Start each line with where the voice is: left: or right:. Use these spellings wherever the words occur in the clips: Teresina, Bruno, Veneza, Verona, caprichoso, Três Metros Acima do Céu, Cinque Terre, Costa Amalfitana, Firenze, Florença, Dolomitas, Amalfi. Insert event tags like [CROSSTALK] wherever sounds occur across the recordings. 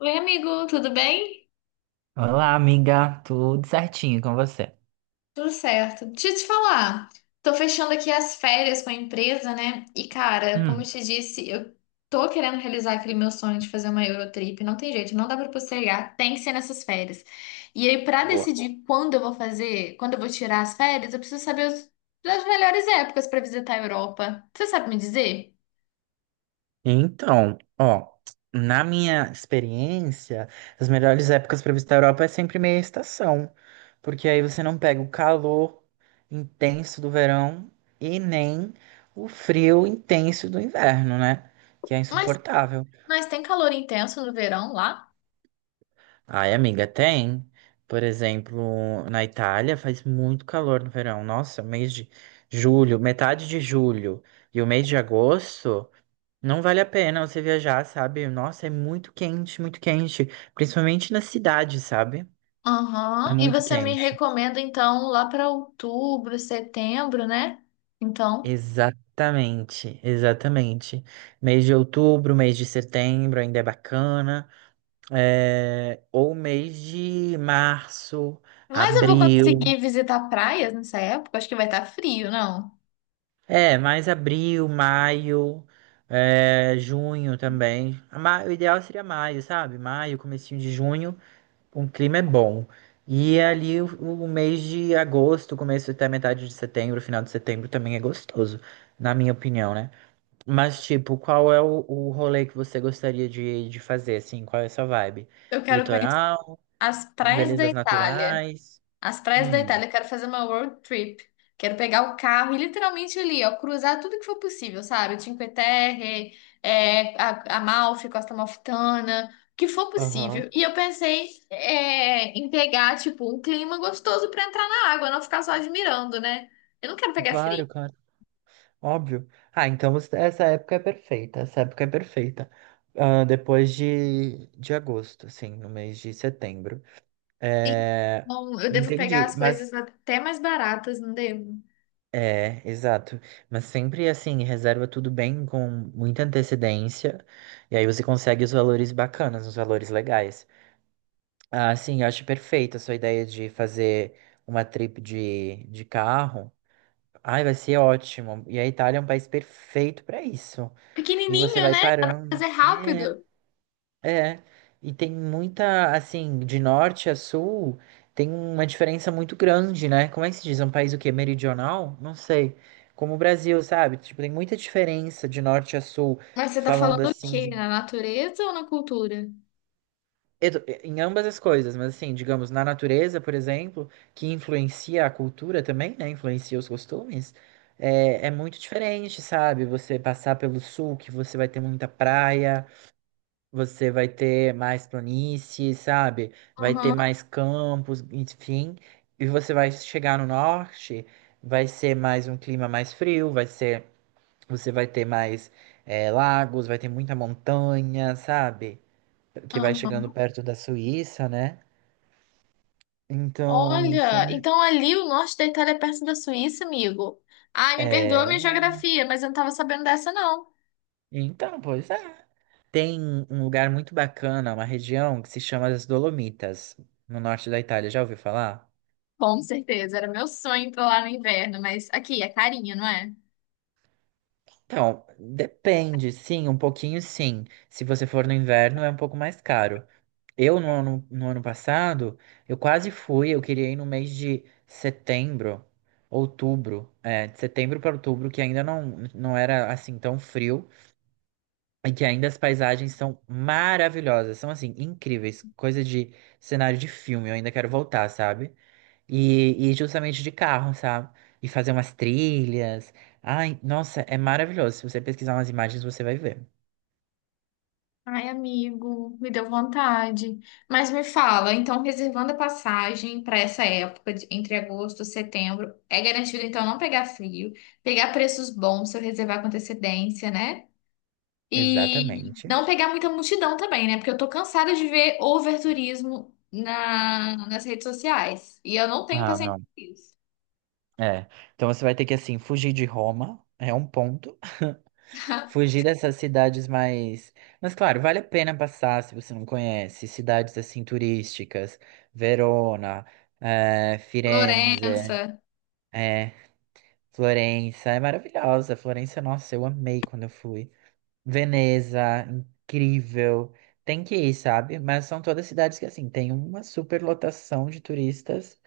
left: Oi, amigo, tudo bem?
right: Olá, amiga, tudo certinho com você?
left: Tudo certo. Deixa eu te falar, tô fechando aqui as férias com a empresa, né? E, cara, como eu
right: Hum.
left: te disse, eu tô querendo realizar aquele meu sonho de fazer uma Eurotrip. Não tem jeito, não dá pra postergar, tem que ser nessas férias. E aí, pra
right: Boa.
left: decidir quando eu vou fazer, quando eu vou tirar as férias, eu preciso saber as melhores épocas pra visitar a Europa. Você sabe me dizer?
right: Então, ó, na minha experiência, as melhores épocas para visitar a Europa é sempre meia estação, porque aí você não pega o calor intenso do verão e nem o frio intenso do inverno, né? Que é
left: Mas,
right: insuportável.
left: mas tem calor intenso no verão lá?
right: Ai, amiga, tem. Por exemplo, na Itália faz muito calor no verão. Nossa, mês de julho, metade de julho e o mês de agosto. Não vale a pena você viajar, sabe? Nossa, é muito quente, muito quente. Principalmente na cidade, sabe? É
left: Aham. E
right: muito
left: você me
right: quente.
left: recomenda então lá para outubro, setembro, né? Então.
right: Exatamente, exatamente. Mês de outubro, mês de setembro ainda é bacana. É, ou mês de março,
left: Mas eu vou
right: abril.
left: conseguir visitar praias nessa época? Acho que vai estar frio, não?
right: É, mais abril, maio, é, junho também. O ideal seria maio, sabe? Maio, comecinho de junho. Um clima é bom. E é ali o mês de agosto, começo até metade de setembro, final de setembro também é gostoso, na minha opinião, né? Mas, tipo, qual é o rolê que você gostaria de fazer, assim? Qual é a sua vibe?
left: Eu quero conhecer
right: Litoral?
left: as praias da
right: Belezas
left: Itália.
right: naturais?
left: As praias da
right: Hum,
left: Itália, quero fazer uma road trip. Quero pegar o carro e literalmente ali, ó, cruzar tudo que for possível, sabe? Cinque Terre, Amalfi, Costa Amalfitana, o que for
right: aham.
left: possível. E eu pensei, em pegar, tipo, um clima gostoso pra entrar na água, não ficar só admirando, né? Eu não quero pegar frio.
right: Claro, cara. Óbvio. Ah, então essa época é perfeita. Essa época é perfeita. Ah, depois de agosto, assim, no mês de setembro.
left: Sim.
right: É...
left: Bom, eu devo pegar
right: Entendi,
left: as
right: mas
left: coisas até mais baratas, não devo?
right: é, exato. Mas sempre assim, reserva tudo bem com muita antecedência. E aí você consegue os valores bacanas, os valores legais. Ah, sim, eu acho perfeita a sua ideia de fazer uma trip de carro. Ai, vai ser ótimo. E a Itália é um país perfeito para isso. E você
left: Pequenininho,
right: vai
left: né? Dá pra fazer
right: parando. É.
left: rápido.
right: É, e tem muita, assim, de norte a sul, tem uma diferença muito grande, né? Como é que se diz? É um país o quê? Meridional? Não sei. Como o Brasil, sabe? Tipo, tem muita diferença de norte a sul,
left: Mas você tá
right: falando
left: falando o
right: assim
left: quê?
right: de.
left: Na natureza ou na cultura?
right: Eu. Em ambas as coisas, mas assim, digamos, na natureza, por exemplo, que influencia a cultura também, né? Influencia os costumes. É, é muito diferente, sabe? Você passar pelo sul, que você vai ter muita praia. Você vai ter mais planície, sabe? Vai ter
left: Aham,
right: mais campos, enfim. E você vai chegar no norte, vai ser mais um clima mais frio, vai ser, você vai ter mais lagos, vai ter muita montanha, sabe? Que vai chegando
left: aham.
right: perto da Suíça, né? Então,
left: Olha,
right: são,
left: então ali o norte da Itália é perto da Suíça, amigo. Ai, me perdoa
right: é,
left: a minha geografia, mas eu não tava sabendo dessa, não.
right: então, pois é. Tem um lugar muito bacana, uma região que se chama as Dolomitas, no norte da Itália. Já ouviu falar?
left: Com certeza, era meu sonho ir pra lá no inverno, mas aqui é carinho, não é?
right: Então, depende, sim, um pouquinho sim. Se você for no inverno, é um pouco mais caro. Eu, no ano passado, eu quase fui, eu queria ir no mês de setembro, outubro, é, de setembro para outubro, que ainda não, não era assim tão frio, e que ainda as paisagens são maravilhosas, são assim, incríveis, coisa de cenário de filme, eu ainda quero voltar, sabe? E justamente de carro, sabe? E fazer umas trilhas. Ai, nossa, é maravilhoso. Se você pesquisar umas imagens, você vai ver.
left: Ai, amigo, me deu vontade. Mas me fala, então reservando a passagem para essa época, entre agosto e setembro, é garantido então não pegar frio, pegar preços bons se eu reservar com antecedência, né? E
right: Exatamente.
left: não pegar muita multidão também, né? Porque eu tô cansada de ver overturismo na, nas redes sociais. E eu não tenho
right: Ah,
left: paciência
right: não.
left: com isso.
right: É. Então você vai ter que, assim, fugir de Roma, é um ponto. [LAUGHS]
left: [LAUGHS]
right: Fugir dessas cidades mais. Mas, claro, vale a pena passar se você não conhece. Cidades, assim, turísticas. Verona, Firenze,
left: Florença.
right: é, Florença. É maravilhosa. Florença, nossa, eu amei quando eu fui. Veneza, incrível. Tem que ir, sabe? Mas são todas cidades que, assim, tem uma superlotação de turistas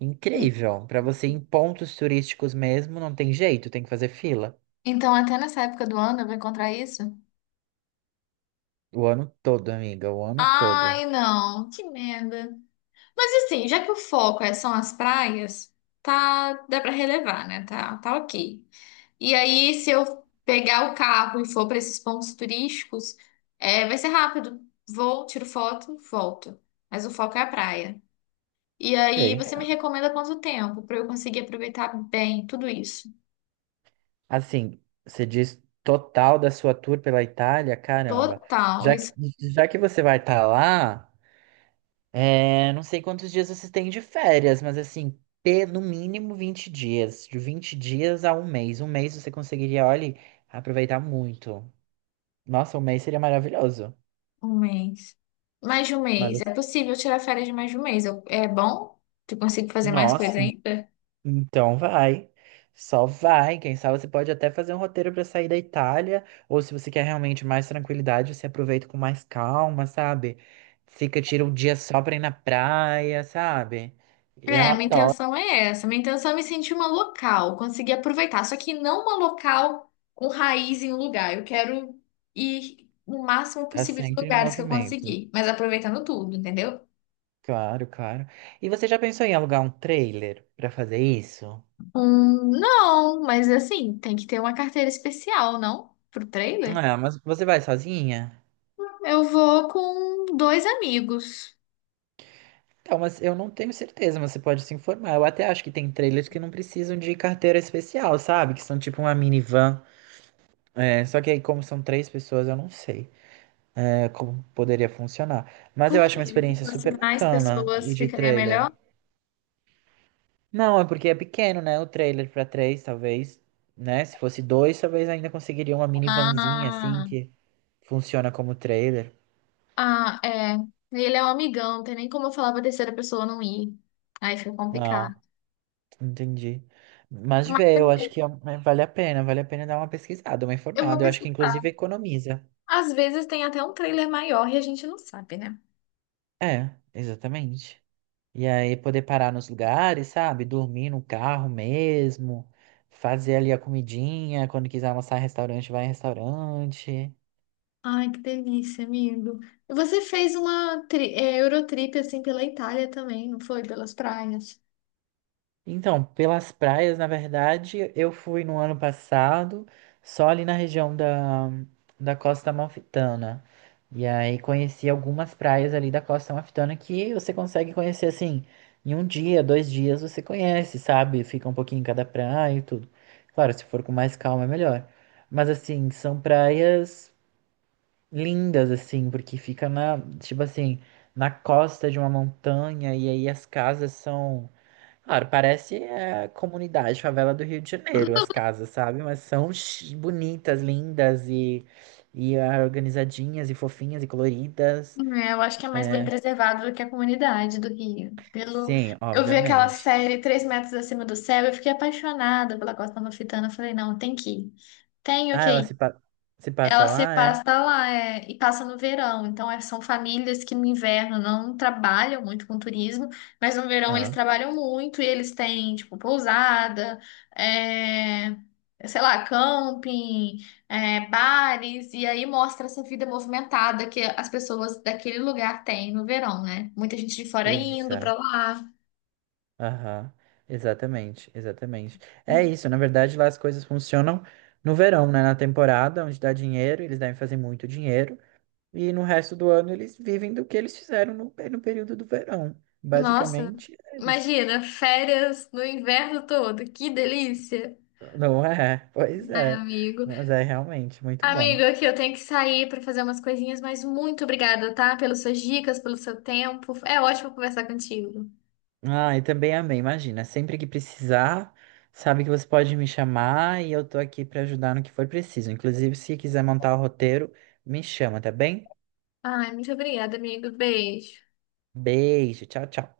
right: incrível. Pra você ir em pontos turísticos mesmo, não tem jeito, tem que fazer fila.
left: Então, até nessa época do ano eu vou encontrar isso?
right: O ano todo, amiga, o ano todo.
left: Ai, não, que merda. Mas assim, já que o foco são as praias, tá, dá pra relevar, né? Tá, tá ok. E aí, se eu pegar o carro e for para esses pontos turísticos, vai ser rápido. Vou, tiro foto, volto. Mas o foco é a praia. E aí,
right: Ok.
left: você me recomenda quanto tempo para eu conseguir aproveitar bem tudo isso?
right: Assim, você diz total da sua tour pela Itália, caramba.
left: Total,
right: Já que,
left: isso,
right: já que você vai estar lá. É, não sei quantos dias vocês têm de férias, mas assim, no mínimo 20 dias. De 20 dias a um mês. Um mês você conseguiria, olha, aproveitar muito. Nossa, um mês seria maravilhoso.
left: um mês. Mais de um
right: Mas,
left: mês.
right: assim,
left: É possível tirar férias de mais de um mês. É bom? Tu consigo fazer mais
right: nossa,
left: coisa ainda?
right: então vai. Só vai. Quem sabe você pode até fazer um roteiro para sair da Itália. Ou se você quer realmente mais tranquilidade, você aproveita com mais calma, sabe? Fica, tira um dia só pra ir na praia, sabe? Eu
left: É, minha
right: adoro.
left: intenção é essa. Minha intenção é me sentir uma local, conseguir aproveitar. Só que não uma local com raiz em um lugar. Eu quero ir no máximo
right: Tá
left: possível de
right: sempre em
left: lugares que eu
right: movimento.
left: conseguir, mas aproveitando tudo, entendeu?
right: Claro, claro. E você já pensou em alugar um trailer pra fazer isso?
left: Não, mas assim, tem que ter uma carteira especial, não? Pro trailer?
right: Ah, mas você vai sozinha?
left: Eu vou com dois amigos.
right: Então, mas eu não tenho certeza, mas você pode se informar. Eu até acho que tem trailers que não precisam de carteira especial, sabe? Que são tipo uma minivan. É, só que aí, como são três pessoas, eu não sei, é, como poderia funcionar. Mas eu acho uma
left: Porque se
right: experiência
left: fosse
right: super
left: mais
right: bacana e
left: pessoas,
right: de
left: ficaria
right: trailer.
left: melhor.
right: Não, é porque é pequeno, né? O trailer pra três, talvez, né? Se fosse dois, talvez ainda conseguiria uma minivanzinha assim
left: Ah.
right: que funciona como trailer.
left: Ah, é. Ele é um amigão, não tem nem como eu falar pra terceira pessoa não ir. Aí fica
right: Ah,
left: complicado.
right: entendi. Mas
left: Mas
right: vê,
left: é,
right: eu acho que vale a pena dar uma pesquisada, uma
left: eu vou
right: informada. Eu acho que
left: pesquisar.
right: inclusive economiza.
left: Às vezes tem até um trailer maior e a gente não sabe, né?
right: É, exatamente. E aí poder parar nos lugares, sabe? Dormir no carro mesmo, fazer ali a comidinha, quando quiser almoçar em restaurante, vai em restaurante.
left: Ai, que delícia, amigo. E você fez uma Eurotrip assim pela Itália também, não foi? Pelas praias.
right: Então, pelas praias, na verdade, eu fui no ano passado, só ali na região da, da Costa Amalfitana. E aí conheci algumas praias ali da Costa Amalfitana que você consegue conhecer assim, em um dia, 2 dias você conhece, sabe? Fica um pouquinho em cada praia e tudo. Claro, se for com mais calma é melhor. Mas assim, são praias lindas, assim, porque fica na, tipo assim, na costa de uma montanha, e aí as casas são claro, parece é, comunidade, favela do Rio de Janeiro, as casas, sabe? Mas são bonitas, lindas e ah, organizadinhas e fofinhas e coloridas.
left: É, eu acho que é mais bem
right: É,
left: preservado do que a comunidade do Rio. Pelo.
right: sim,
left: Eu vi aquela
right: obviamente.
left: série Três Metros Acima do Céu, eu fiquei apaixonada pela Costa Amalfitana. Eu falei, não, tem que ir. Tenho
right: Ah,
left: que
right: ela se,
left: ir.
right: pa- se passa
left: Ela se
right: lá, é?
left: passa lá, é, e passa no verão. Então, são famílias que no inverno não trabalham muito com turismo, mas no verão eles
right: Ah,
left: trabalham muito e eles têm, tipo, pousada, é, sei lá, camping, bares, e aí mostra essa vida movimentada que as pessoas daquele lugar têm no verão, né? Muita gente de fora indo pra
right: exato.
left: lá.
right: Aham, exatamente, exatamente. É isso, na verdade, lá as coisas funcionam no verão, né? Na temporada, onde dá dinheiro, eles devem fazer muito dinheiro. E no resto do ano eles vivem do que eles fizeram no período do verão.
left: Nossa,
right: Basicamente é isso.
left: imagina, férias no inverno todo, que delícia!
right: Não é? [LAUGHS] Pois
left: Ai,
right: é.
left: amigo.
right: Mas é realmente muito bom.
left: Amigo, aqui eu tenho que sair para fazer umas coisinhas, mas muito obrigada, tá? Pelas suas dicas, pelo seu tempo. É ótimo conversar contigo.
right: Ah, e também amei. Imagina, sempre que precisar, sabe que você pode me chamar e eu tô aqui pra ajudar no que for preciso. Inclusive, se quiser montar o roteiro, me chama, tá bem?
left: Ai, muito obrigada, amigo. Beijo.
right: Beijo, tchau, tchau.